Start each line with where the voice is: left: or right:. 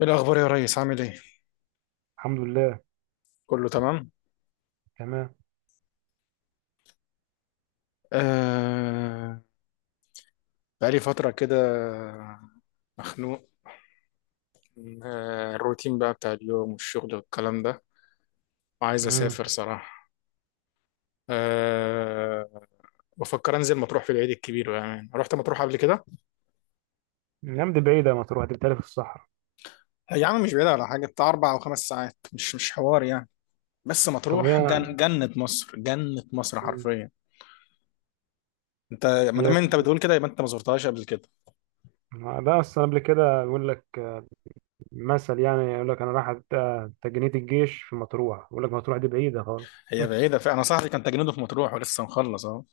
left: إيه الأخبار يا ريس، عامل إيه؟
right: الحمد لله.
left: كله تمام؟
right: تمام.
left: آه. بقالي فترة كده مخنوق من الروتين بقى بتاع اليوم والشغل والكلام ده، وعايز
right: امم
left: أسافر صراحة. آه. بفكر أنزل مطروح في العيد الكبير، يعني رحت مطروح قبل كده؟
right: الأيام دي بعيدة، ما تروح دي بتالي في الصحراء.
left: يا عم، مش بعيد، على حاجة بتاع 4 أو 5 ساعات، مش حوار يعني. بس
right: طب
left: مطروح
right: أنا.
left: جنة مصر، جنة مصر
right: مم.
left: حرفيا. أنت، ما
right: هي،
left: دام أنت بتقول كده يبقى أنت ما زرتهاش قبل كده.
right: ده أصلا قبل كده يقول لك مثل يعني يقول لك أنا رايح تجنيد الجيش في مطروح، يقول لك مطروح دي بعيدة خالص.
left: هي بعيدة فعلا، أنا صاحبي كان تجنيده في مطروح ولسه مخلص أهو.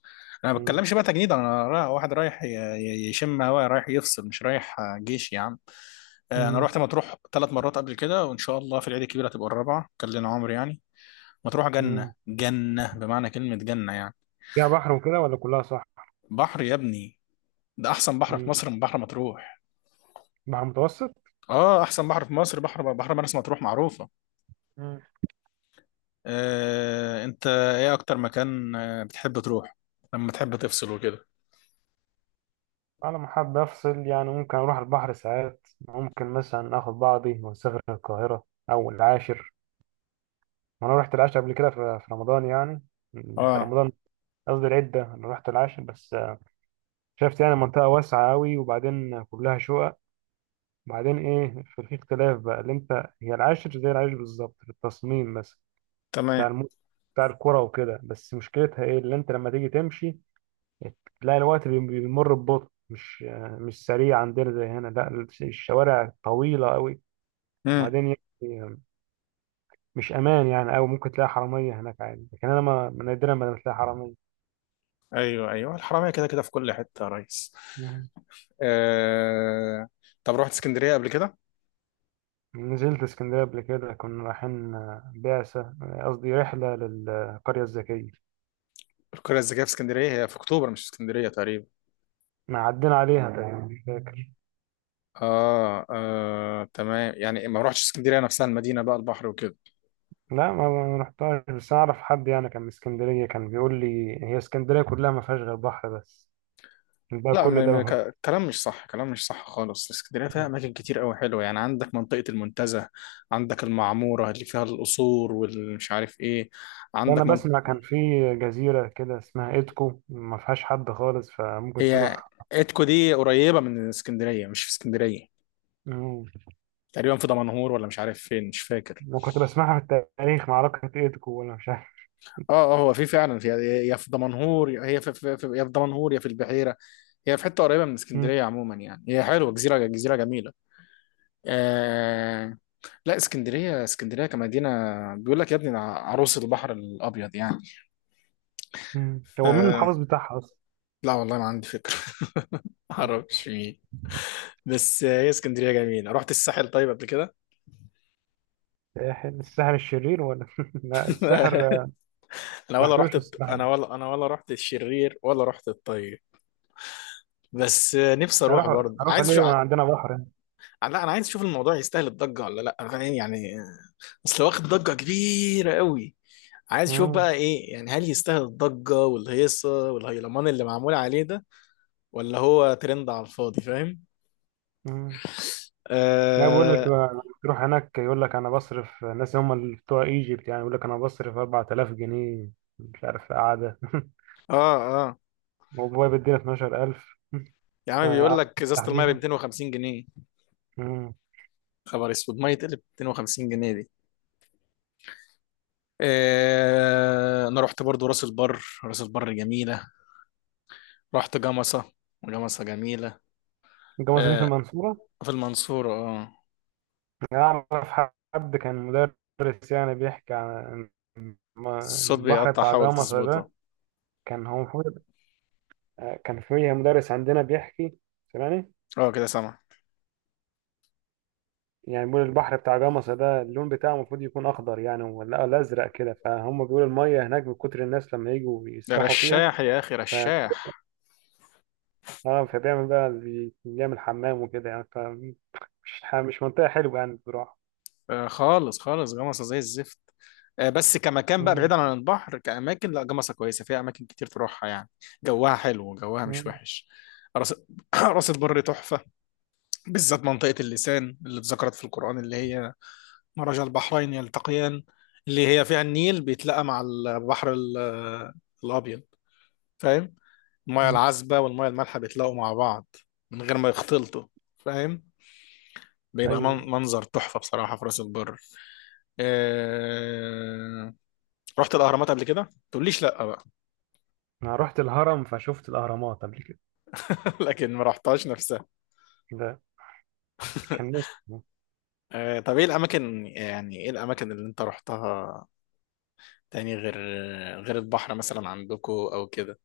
left: أنا ما
right: مم.
left: بتكلمش بقى تجنيد، أنا واحد رايح يشم هوا، رايح يفصل، مش رايح جيش يا عم. أنا
right: مم.
left: رحت مطروح ثلاث مرات قبل كده، وإن شاء الله في العيد الكبير هتبقى الرابعة، كان لنا عمر يعني. مطروح جنة،
right: مم.
left: جنة بمعنى كلمة جنة يعني.
right: فيها بحر وكده ولا كلها صح؟
left: بحر يا ابني، ده أحسن بحر في
right: مم.
left: مصر من بحر مطروح.
right: بحر متوسط؟
left: آه، أحسن بحر في مصر بحر مرسى مطروح معروفة.
right: مم.
left: أنت إيه أكتر مكان بتحب تروح لما تحب تفصل وكده؟
right: أنا لما حابب أفصل يعني ممكن أروح البحر ساعات، ممكن مثلا آخد بعضي وأسافر القاهرة أو العاشر. وأنا رحت العاشر قبل كده في رمضان يعني في
left: آه.
right: رمضان. قصدي العدة، أنا رحت العاشر بس شفت يعني منطقة واسعة أوي، وبعدين كلها شقق. وبعدين إيه؟ في اختلاف بقى اللي أنت. هي العاشر زي العاشر بالظبط في التصميم، بس
left: تمام.
right: بتاع بتاع الكرة وكده. بس مشكلتها إيه اللي أنت لما تيجي تمشي تلاقي الوقت بيمر ببطء، مش مش سريع عندنا زي هنا. لا الشوارع طويلة أوي،
left: مم.
right: وبعدين يعني مش أمان يعني أوي، ممكن تلاقي حرامية هناك عادي، لكن أنا ما نادرا ما بتلاقي حرامية.
left: ايوه، ايوه، الحراميه كده كده في كل حته يا ريس. آه. طب رحت اسكندريه قبل كده؟
right: نزلت اسكندرية قبل كده، كنا رايحين بعثة قصدي رحلة للقرية الذكية.
left: القريه الذكيه في اسكندريه؟ هي في اكتوبر مش في اسكندريه تقريبا.
right: ما عدينا عليها تقريبا، مش فاكر.
left: تمام، يعني ما رحتش اسكندريه نفسها، المدينه بقى، البحر وكده.
right: لا ما رحتهاش، بس أنا أعرف حد يعني كان من اسكندرية، كان بيقول لي هي اسكندرية كلها ما فيهاش غير بحر بس، بقى
left: لا،
right: كل ده منهوش.
left: كلام مش صح، كلام مش صح خالص، اسكندريه فيها
right: فيه.
left: اماكن كتير قوي حلوه يعني. عندك منطقه المنتزه، عندك المعموره اللي فيها القصور والمش عارف ايه،
right: أنا
left: عندك من...
right: بسمع كان في جزيرة كده اسمها إيدكو، ما فيهاش حد خالص، فممكن
left: هي
right: تروح.
left: اتكو دي قريبه من اسكندريه، مش في اسكندريه،
right: مم.
left: تقريبا في دمنهور ولا مش عارف فين، مش فاكر.
right: وكنت بسمعها في التاريخ، معركة إيدكو ولا مش عارف.
left: اه، اه، هو في فعلا في، يا في دمنهور، يا هي في, في, في يا في دمنهور يا في البحيره. هي في حته قريبه من
right: مم.
left: اسكندريه عموما يعني، هي حلوه، جزيره جزيره جميله. آه. لا، اسكندريه، اسكندريه كمدينه، بيقول لك يا ابني ده عروس البحر الابيض يعني.
right: مم. هو مين
left: آه.
right: المحافظ بتاعها أصلا؟
left: لا والله، ما عندي فكره. ما اعرفش مين. بس هي اسكندريه جميله. رحت الساحل طيب قبل كده؟
right: الساحل الشرير، ولا لا الساحر. ما رحتوش الصراحة.
left: انا ولا رحت الشرير ولا رحت الطيب. بس نفسي
right: بس
left: اروح
right: هروح
left: برضه،
right: هروح
left: عايز
right: ليه؟ ما
left: لا،
right: عندنا بحر يعني.
left: انا عايز اشوف الموضوع يستاهل الضجه ولا لا، فاهم يعني؟ اصل واخد ضجة كبيرة قوي، عايز اشوف
right: مم.
left: بقى ايه يعني، هل يستاهل الضجة والهيصة والهيلمان اللي معمول عليه ده، ولا هو ترند على الفاضي، فاهم؟
right: مم. لا بيقول
left: اه.
right: لك تروح هناك، يقول لك انا بصرف الناس، هم اللي بتوع ايجيبت يعني. يقول لك انا بصرف 4000 جنيه، مش عارف قعدة
left: اه. آه.
right: وبابايا بيدينا 12000.
left: يا عم، بيقول
right: آه،
left: لك ازازة المية ب
right: تحريفة.
left: 250 جنيه.
right: مم.
left: خبر اسود، مية تقلب 250 جنيه دي. آه، انا رحت برضو راس البر، راس البر جميلة. رحت جمصة، جمصة جميلة.
right: جوازني في
left: آه.
right: المنصورة.
left: في المنصورة، اه.
right: أعرف حد كان مدرس يعني بيحكي عن الم-
left: الصوت
right: البحر
left: بيقطع،
right: بتاع
left: حاول
right: جمصة ده.
left: تظبطه.
right: كان هو المفروض كان في مدرس عندنا بيحكي، سمعني.
left: اه، كده سامع.
right: يعني بيقول البحر بتاع جمصة ده اللون بتاعه المفروض يكون أخضر يعني، ولا أزرق كده، فهم بيقولوا المية هناك من كتر الناس لما يجوا
left: ده
right: يسبحوا فيها،
left: رشاح يا اخي،
right: ف
left: رشاح.
right: فبيعمل بقى بيعمل حمام وكده يعني، ف مش مش منطقة حلوة يعني بصراحة.
left: خالص خالص جمصة زي الزفت. بس كمكان بقى
right: مم،
left: بعيدا عن البحر، كأماكن لا، جمصة كويسة، فيها أماكن كتير تروحها يعني. جوها حلو، جوها مش
right: مم،
left: وحش. راس راس البر تحفة، بالذات منطقة اللسان اللي اتذكرت في القرآن، اللي هي مرج البحرين يلتقيان، اللي هي فيها النيل بيتلاقى مع الأبيض، فاهم؟ المياه
right: مم.
left: العذبة والمياه المالحة بيتلاقوا مع بعض من غير ما يختلطوا، فاهم؟ بيبقى
right: أيوة.
left: منظر تحفة بصراحة في راس البر. آه، رحت الاهرامات قبل كده؟ تقوليش لا بقى.
right: أنا رحت الهرم فشفت الأهرامات قبل كده.
left: لكن ما رحتهاش نفسها.
right: ده كان نفسي.
left: طب ايه الاماكن، يعني ايه الاماكن اللي انت رحتها تاني، غير البحر مثلا عندكو او كده،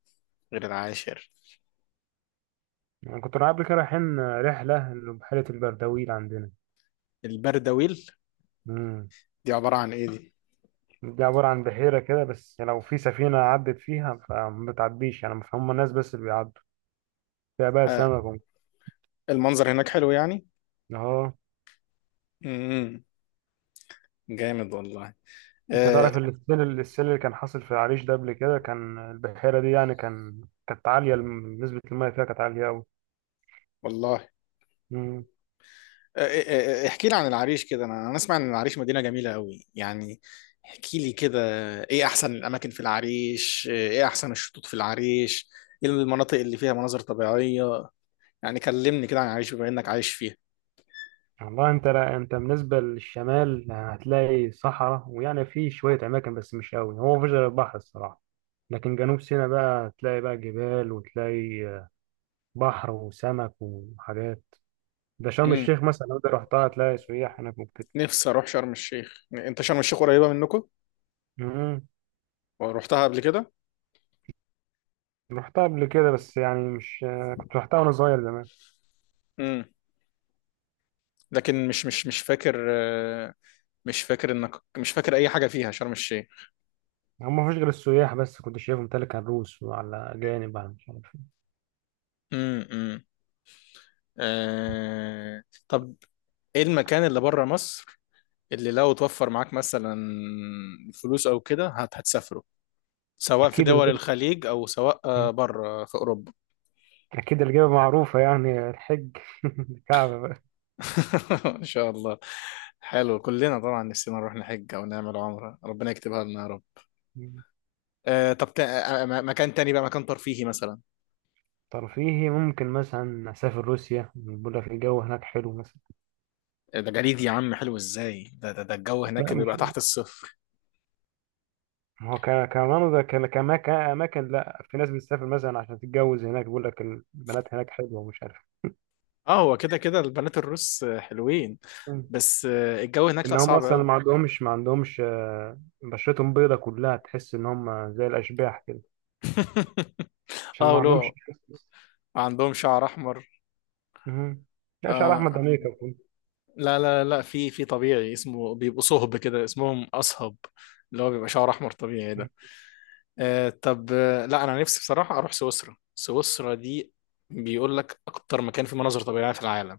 left: غير العاشر؟
right: أنا كنت قبل كده رايحين رحلة لبحيرة البردويل عندنا.
left: البردويل؟
right: مم.
left: دي عبارة عن ايه دي؟
right: دي عبارة عن بحيرة كده، بس لو في سفينة عدت فيها فما بتعديش يعني، هم الناس بس اللي بيعدوا فيها، بقى
left: آه،
right: سمك
left: المنظر هناك حلو يعني.
right: اه.
left: امم جامد والله
right: انت
left: آه،
right: تعرف السيل اللي كان حاصل في العريش ده؟ قبل كده كان البحيرة دي يعني كان، كانت عالية نسبة المية فيها كانت عالية أوي.
left: والله.
right: مم.
left: احكي لي عن العريش كده، انا اسمع ان العريش مدينة جميلة قوي يعني. احكي لي كده. ايه احسن الاماكن في العريش؟ ايه احسن الشطوط في العريش؟ ايه المناطق اللي فيها مناظر طبيعية؟ يعني كلمني كده عن العريش بما انك عايش فيها.
right: والله انت، لا انت بالنسبة للشمال هتلاقي صحراء ويعني في شوية أماكن، بس مش أوي. هو مفيش غير البحر الصراحة، لكن جنوب سيناء بقى هتلاقي بقى جبال وتلاقي بحر وسمك وحاجات. ده شرم
left: امم
right: الشيخ مثلا لو انت رحتها هتلاقي سياح هناك ممكن.
left: نفسي اروح شرم الشيخ. انت شرم الشيخ قريبة منكم
right: امم
left: ورحتها قبل كده؟
right: رحتها قبل كده بس يعني مش، كنت رحتها وانا صغير زمان.
left: امم لكن مش فاكر مش فاكر، انك مش فاكر اي حاجة فيها شرم الشيخ.
right: هم ما فيش غير السياح بس، كنت شايفهم تلك على الروس وعلى اجانب على مش عارف إيه.
left: امم. آه. طب ايه المكان اللي بره مصر، اللي لو توفر معاك مثلا فلوس او كده هتسافره؟ سواء في
right: اكيد
left: دول
right: الجبل.
left: الخليج او سواء
right: مم.
left: بره في اوروبا.
right: اكيد الجبل معروفه يعني الحج الكعبه بقى.
left: ان شاء الله. حلو، كلنا طبعا نفسنا نروح نحج او نعمل عمره، ربنا يكتبها لنا يا رب.
right: مم.
left: آه، طب تا... آه، آه، م- مكان تاني بقى، مكان ترفيهي مثلا.
right: ترفيهي ممكن مثلا اسافر روسيا، بيقول لك الجو هناك حلو مثلا.
left: ده جليد يا عم، حلو ازاي؟ ده الجو هناك
right: لا
left: بيبقى
right: مش،
left: تحت الصفر.
right: ما هو كمان ده كاماكن، لا في ناس بتسافر مثلا عشان تتجوز هناك، بيقول لك البنات هناك حلوه ومش عارف
left: اه، هو كده كده البنات الروس حلوين، بس الجو هناك
right: ان
left: لا،
right: هم
left: صعب
right: اصلا
left: قوي.
right: ما عندهمش بشرتهم بيضة كلها، تحس ان هم زي الاشباح كده عشان
left: اه،
right: ما عندهمش
left: ولو
right: تحسس.
left: عندهم شعر احمر.
right: مهم. لا شعر احمد
left: آه.
right: امريكا يكون.
left: لا، لا، لا، في طبيعي اسمه، بيبقوا صهب كده، اسمهم اصهب اللي هو بيبقى شعر احمر طبيعي ده. آه، طب لا، انا نفسي بصراحه اروح سويسرا. سويسرا دي بيقول لك اكتر مكان فيه مناظر طبيعيه في العالم.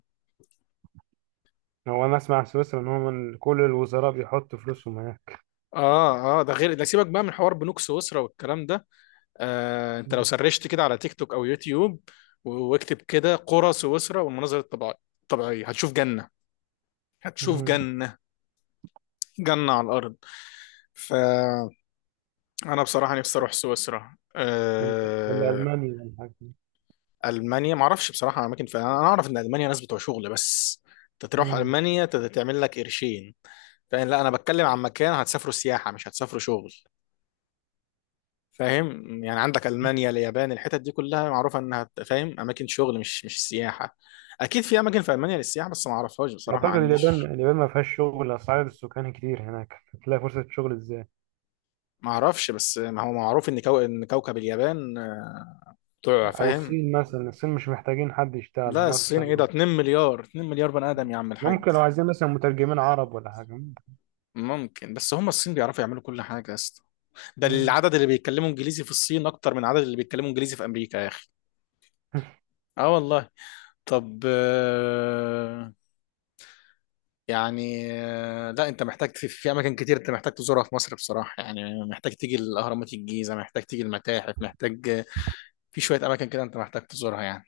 right: هو انا اسمع سويسرا ان هم كل الوزراء بيحطوا فلوسهم هناك.
left: اه، اه، ده غير، ده سيبك بقى من حوار بنوك سويسرا والكلام ده. آه، انت لو سرشت كده على تيك توك او يوتيوب، واكتب كده قرى سويسرا والمناظر الطبيعيه هتشوف جنه، هتشوف
right: مهم.
left: جنه، جنه على الارض. ف انا بصراحه نفسي اروح سويسرا.
right: ولا المانيا ولا حاجه.
left: المانيا ما اعرفش بصراحه اماكن فيها، انا اعرف ان المانيا ناس بتوع شغل بس، انت تروح
right: مم.
left: المانيا تعمل لك قرشين، فاهم؟ لا، انا بتكلم عن مكان هتسافروا سياحه مش هتسافروا شغل، فاهم يعني؟ عندك المانيا، اليابان، الحتت دي كلها معروفه انها فاهم، اماكن شغل، مش سياحه. اكيد في اماكن في المانيا للسياحه، بس ما اعرفهاش بصراحه، ما
right: اعتقد اليابان،
left: عنديش.
right: اليابان ما فيهاش شغل، اسعار السكان كتير هناك هتلاقي فرصه شغل ازاي.
left: ما اعرفش، بس ما هو معروف ان ان كوكب اليابان بتوع،
right: او
left: فاهم؟
right: الصين مثلا، الصين مش محتاجين حد يشتغل
left: لا،
right: هم
left: الصين، ايه
right: اصلا.
left: ده، 2 مليار، 2 مليار بني ادم يا عم الحاج.
right: ممكن لو عايزين مثلا مترجمين عرب ولا حاجه.
left: ممكن، بس هم الصين بيعرفوا يعملوا كل حاجة يا اسطى. ده
right: مم.
left: العدد اللي بيتكلموا انجليزي في الصين اكتر من العدد اللي بيتكلموا انجليزي في امريكا يا اخي. اه والله. طب يعني لا، انت محتاج في اماكن كتير انت محتاج تزورها في مصر بصراحة يعني، محتاج تيجي الاهرامات، الجيزة، محتاج تيجي المتاحف، محتاج في شوية اماكن كده انت محتاج تزورها يعني.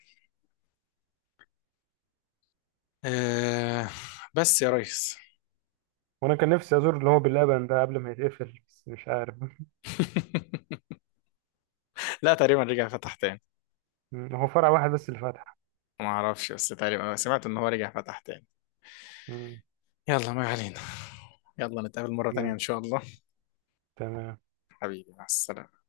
left: آه، بس يا ريس.
right: وانا كان نفسي ازور اللي هو باللبن ده قبل ما يتقفل، بس مش عارف.
left: لا، تقريبا رجع فتح تاني.
right: مم. هو فرع واحد بس اللي فتح.
left: ما اعرفش، بس تقريبا سمعت ان هو رجع فتح تاني.
right: مم.
left: يلا، ما علينا. يلا نتقابل مرة تانية
right: تمام.
left: ان شاء الله.
right: تمام.
left: حبيبي، مع السلامة.